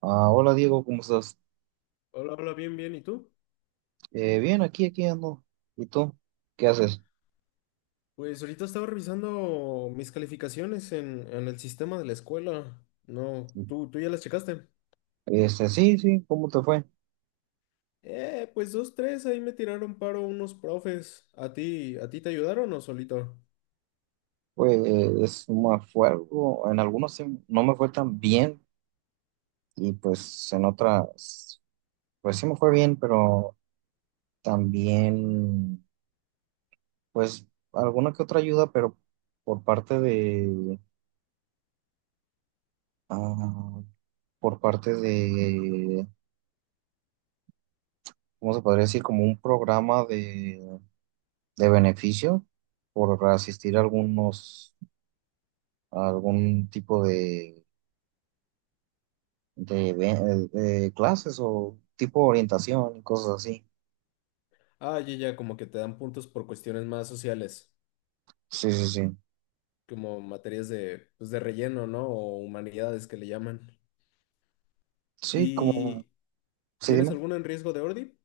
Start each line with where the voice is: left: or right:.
right: Ah, hola Diego, ¿cómo estás?
left: Hola, hola, bien, bien. ¿Y tú?
right: Bien, aquí ando. ¿Y tú? ¿Qué haces?
left: Pues ahorita estaba revisando mis calificaciones en el sistema de la escuela. No, ¿tú ya las checaste?
right: Sí, sí, ¿cómo te fue?
left: Pues dos, tres, ahí me tiraron paro unos profes. ¿A ti te ayudaron o solito?
right: Pues es me fue algo, en algunos sí no me fue tan bien y pues en otras, pues sí me fue bien, pero también, pues alguna que otra ayuda, pero por parte ah, por parte de, ¿cómo se podría decir? Como un programa de beneficio por asistir a algunos, algún tipo de, de clases o tipo de orientación y cosas así.
left: Ah, ya, ya, como que te dan puntos por cuestiones más sociales,
right: Sí, sí, sí.
left: como materias de, pues, de relleno, ¿no? O humanidades que le llaman.
right: Sí, como,
left: ¿Y
right: sí,
left: tienes
right: dime.
left: alguna en riesgo de ordi?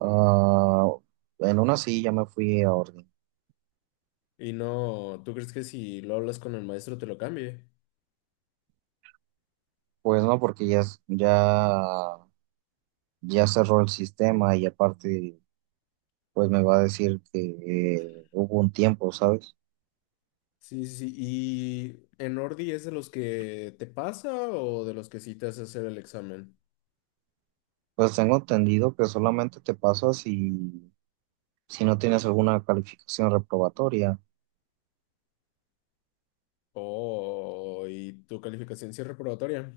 right: Ah, en una sí ya me fui a orden.
left: Y no, ¿tú crees que si lo hablas con el maestro te lo cambie?
right: Pues no, porque ya, ya, ya cerró el sistema y aparte, pues me va a decir que hubo un tiempo, ¿sabes?
left: Sí, sí, sí. ¿Y en Ordi es de los que te pasa o de los que sí te hace hacer el examen?
right: Pues tengo entendido que solamente te pasa si no tienes alguna calificación reprobatoria.
left: Oh, ¿y tu calificación sí es reprobatoria?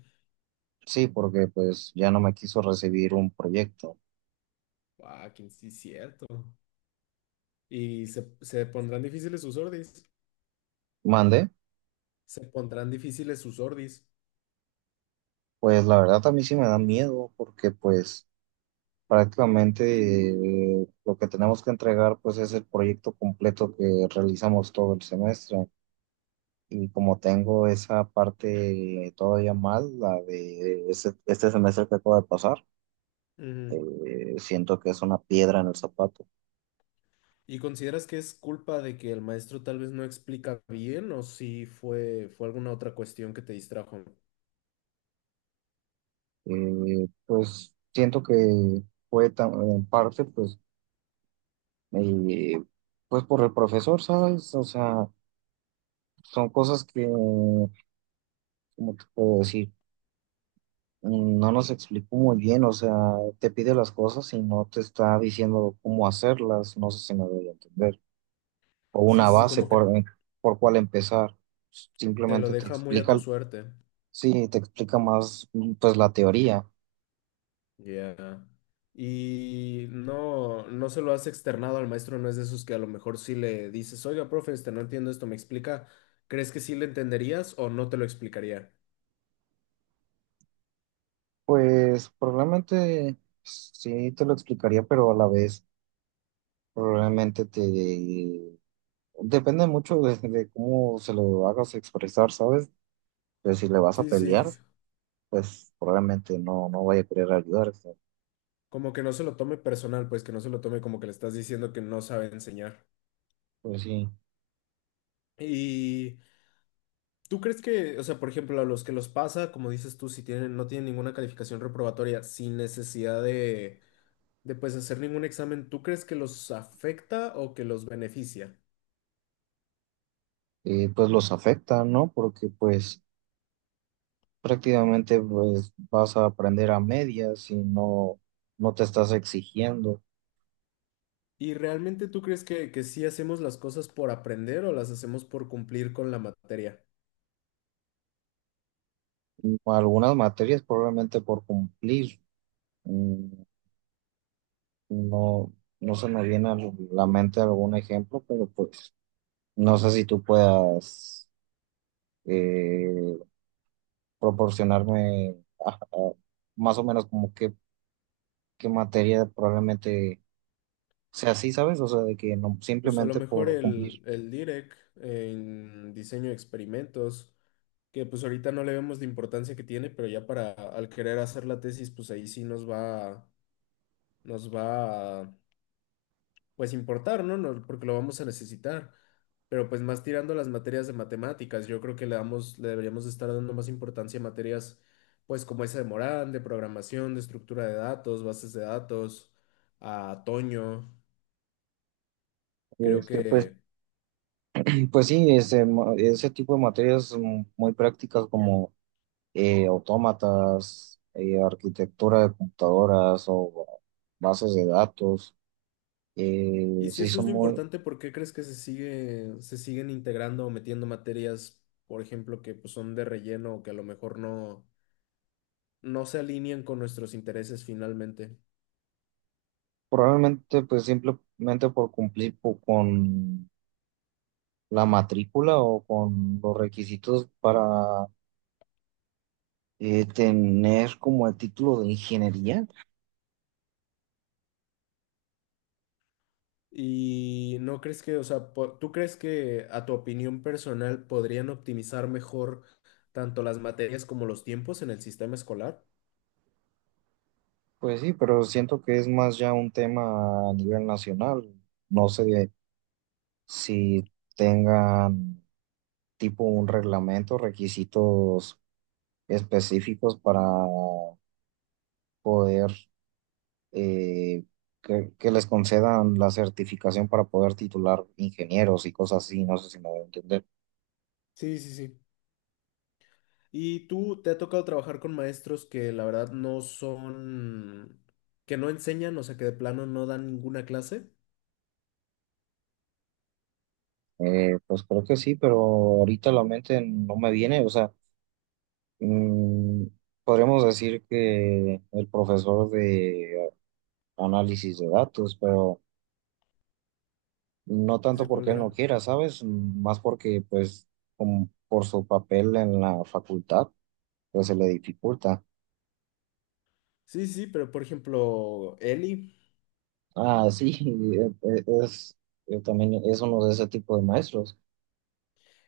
right: Sí, porque pues ya no me quiso recibir un proyecto.
left: Ah, que sí, cierto. ¿Y se pondrán difíciles sus Ordis?
right: Mande,
left: Se pondrán difíciles sus Ordis.
right: pues la verdad a mí sí me da miedo porque pues prácticamente, lo que tenemos que entregar pues es el proyecto completo que realizamos todo el semestre y como tengo esa parte todavía mal, la de este semestre que acaba de pasar,
left: Ujú.
right: siento que es una piedra en el zapato.
left: ¿Y consideras que es culpa de que el maestro tal vez no explica bien o si fue alguna otra cuestión que te distrajo?
right: Pues siento que en parte pues, eh, pues por el profesor, ¿sabes? O sea, son cosas que ¿cómo te puedo decir? No nos explicó muy bien, o sea, te pide las cosas y no te está diciendo cómo hacerlas, no sé si me voy a entender, o
left: Sí,
right: una
left: sí, sí,
right: base
left: como que
right: por cuál empezar,
left: te lo
right: simplemente te
left: deja muy a tu
right: explica,
left: suerte.
right: sí, te explica más, pues, la teoría.
left: Ya. Y no, no se lo has externado al maestro, no es de esos que a lo mejor sí le dices, oiga, profe, este, no entiendo esto, ¿me explica? ¿Crees que sí le entenderías o no te lo explicaría?
right: Pues probablemente sí te lo explicaría, pero a la vez probablemente te depende mucho de cómo se lo hagas expresar, ¿sabes? De si le vas a
left: Sí,
right: pelear.
left: sí.
right: Pues probablemente no, no vaya a querer ayudarse.
left: Como que no se lo tome personal, pues que no se lo tome como que le estás diciendo que no sabe enseñar.
right: Pues sí,
left: ¿Y tú crees que, o sea, por ejemplo, a los que los pasa, como dices tú, si tienen, no tienen ninguna calificación reprobatoria, sin necesidad de pues hacer ningún examen, ¿tú crees que los afecta o que los beneficia?
right: y pues los afecta, ¿no? Porque pues prácticamente pues vas a aprender a medias no te estás exigiendo.
left: ¿Y realmente tú crees que sí hacemos las cosas por aprender o las hacemos por cumplir con la materia?
right: Algunas materias probablemente por cumplir, mm, no, no se me viene a la mente algún ejemplo, pero pues no sé si tú puedas, eh, proporcionarme, ah, ah, más o menos como qué, qué materia probablemente. O sea, sí, ¿sabes? O sea, de que no,
left: Pues a lo
right: simplemente
left: mejor
right: por cumplir.
left: el DIREC en diseño de experimentos, que pues ahorita no le vemos la importancia que tiene, pero ya para al querer hacer la tesis, pues ahí sí nos va a, pues importar, ¿no? No, porque lo vamos a necesitar. Pero pues más tirando a las materias de matemáticas, yo creo que le damos, le deberíamos estar dando más importancia a materias, pues como esa de Morán, de programación, de estructura de datos, bases de datos, a Toño, creo
right: Pues,
left: que...
right: pues sí, ese, ese tipo de materias, muy prácticas como, autómatas, arquitectura de computadoras o bases de datos,
left: Y si
right: sí
left: eso es
right: son
left: lo
right: muy,
left: importante, ¿por qué crees que se sigue, se siguen integrando o metiendo materias, por ejemplo, que pues, son de relleno o que a lo mejor no, no se alinean con nuestros intereses finalmente?
right: probablemente pues simplemente por cumplir con la matrícula o con los requisitos para, tener como el título de ingeniería.
left: ¿Y no crees que, o sea, po- tú crees que a tu opinión personal podrían optimizar mejor tanto las materias como los tiempos en el sistema escolar?
right: Pues sí, pero siento que es más ya un tema a nivel nacional. No sé si tengan tipo un reglamento, requisitos específicos para poder, eh, que les concedan la certificación para poder titular ingenieros y cosas así. No sé si me voy a entender.
left: Sí, sí, sí. Y tú te ha tocado trabajar con maestros que la verdad no son, que no enseñan, o sea, que de plano no dan ninguna clase.
right: Pues creo que sí, pero ahorita la mente no me viene. O sea, mm, podríamos decir que el profesor de análisis de datos, pero no tanto
left: ¿Ese cuál
right: porque él no
left: era?
right: quiera, ¿sabes? Más porque, pues, como por su papel en la facultad, pues se le dificulta.
left: Sí, sí, pero por ejemplo, Eli,
right: Ah, sí, es, yo también es uno de ese tipo de maestros,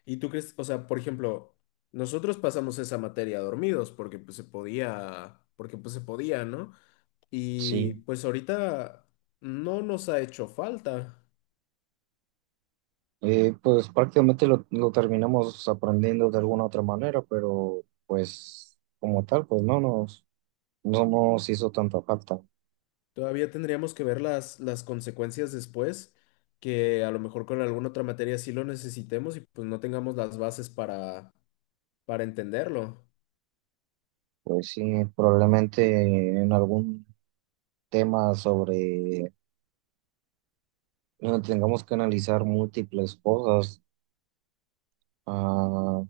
left: ¿y tú crees, o sea, por ejemplo, nosotros pasamos esa materia dormidos porque pues se podía, porque pues se podía, ¿no? Y
right: sí.
left: pues ahorita no nos ha hecho falta.
right: Pues prácticamente lo terminamos aprendiendo de alguna otra manera, pero pues como tal, pues no no nos hizo tanta falta.
left: Todavía tendríamos que ver las consecuencias después, que a lo mejor con alguna otra materia sí lo necesitemos y pues no tengamos las bases para entenderlo.
right: Pues sí, probablemente en algún tema sobre no tengamos que analizar múltiples cosas. Ah,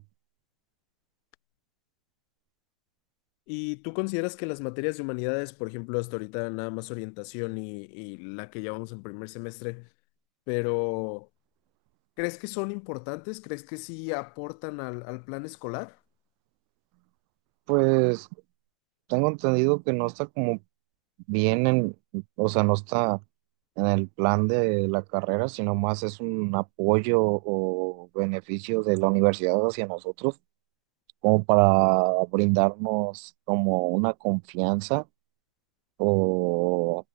left: ¿Y tú consideras que las materias de humanidades, por ejemplo, hasta ahorita nada más orientación y la que llevamos en primer semestre, pero ¿crees que son importantes? ¿Crees que sí aportan al, al plan escolar?
right: pues tengo entendido que no está como bien en, o sea, no está en el plan de la carrera, sino más es un apoyo o beneficio de la universidad hacia nosotros, como para brindarnos como una confianza o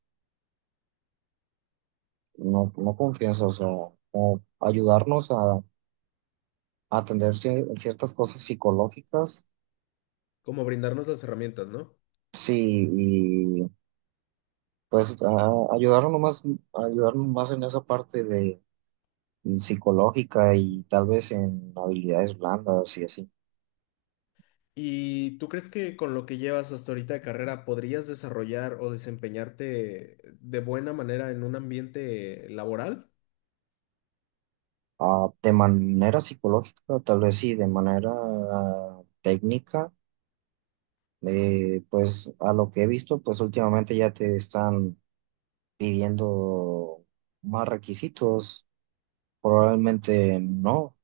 right: no, no confianza, o sea, como ayudarnos a atender ciertas cosas psicológicas.
left: Como brindarnos las herramientas, ¿no?
right: Sí, pues ayudarnos nomás, ayudarnos más en esa parte de, psicológica y tal vez en habilidades blandas y así.
left: ¿Y tú crees que con lo que llevas hasta ahorita de carrera podrías desarrollar o desempeñarte de buena manera en un ambiente laboral?
right: Ah, de manera psicológica, tal vez sí, de manera, técnica, pues a lo que he visto, pues últimamente ya te están pidiendo más requisitos, probablemente no.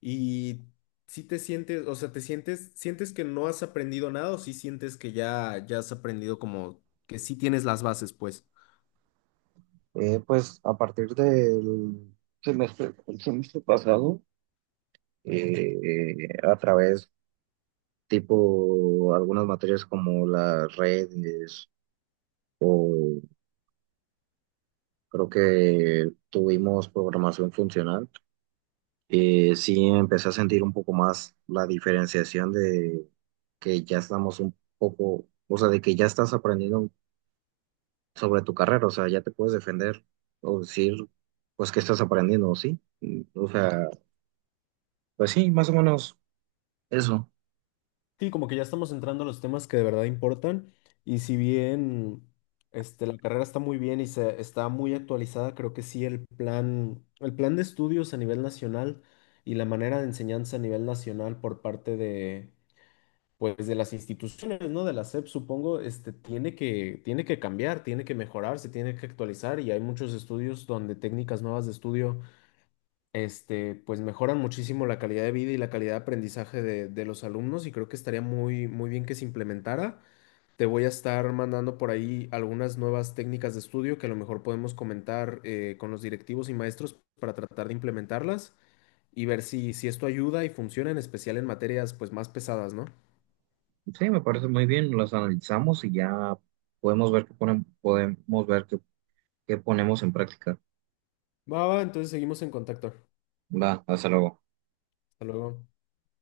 left: ¿Y si te sientes, o sea, te sientes, sientes que no has aprendido nada o si sientes que ya, ya has aprendido como que sí tienes las bases, pues?
right: Pues a partir del semestre pasado, a través tipo algunas materias como las redes o creo que tuvimos programación funcional, sí empecé a sentir un poco más la diferenciación de que ya estamos un poco, o sea, de que ya estás aprendiendo sobre tu carrera, o sea, ya te puedes defender o decir, pues, que estás aprendiendo, ¿sí? O sea, pues sí, más o menos eso.
left: Sí, como que ya estamos entrando a los temas que de verdad importan y si bien este, la carrera está muy bien y se, está muy actualizada, creo que sí el plan de estudios a nivel nacional y la manera de enseñanza a nivel nacional por parte de, pues, de las instituciones, ¿no? De la SEP, supongo, este, tiene que cambiar, tiene que mejorar, se tiene que actualizar y hay muchos estudios donde técnicas nuevas de estudio este, pues mejoran muchísimo la calidad de vida y la calidad de aprendizaje de los alumnos y creo que estaría muy, muy bien que se implementara. Te voy a estar mandando por ahí algunas nuevas técnicas de estudio que a lo mejor podemos comentar con los directivos y maestros para tratar de implementarlas y ver si, si esto ayuda y funciona, en especial en materias pues más pesadas, ¿no?
right: Sí, me parece muy bien, las analizamos y ya podemos ver que ponen podemos ver que ponemos en práctica.
left: Va, va, entonces seguimos en contacto.
right: Va, hasta luego.
left: Hasta luego.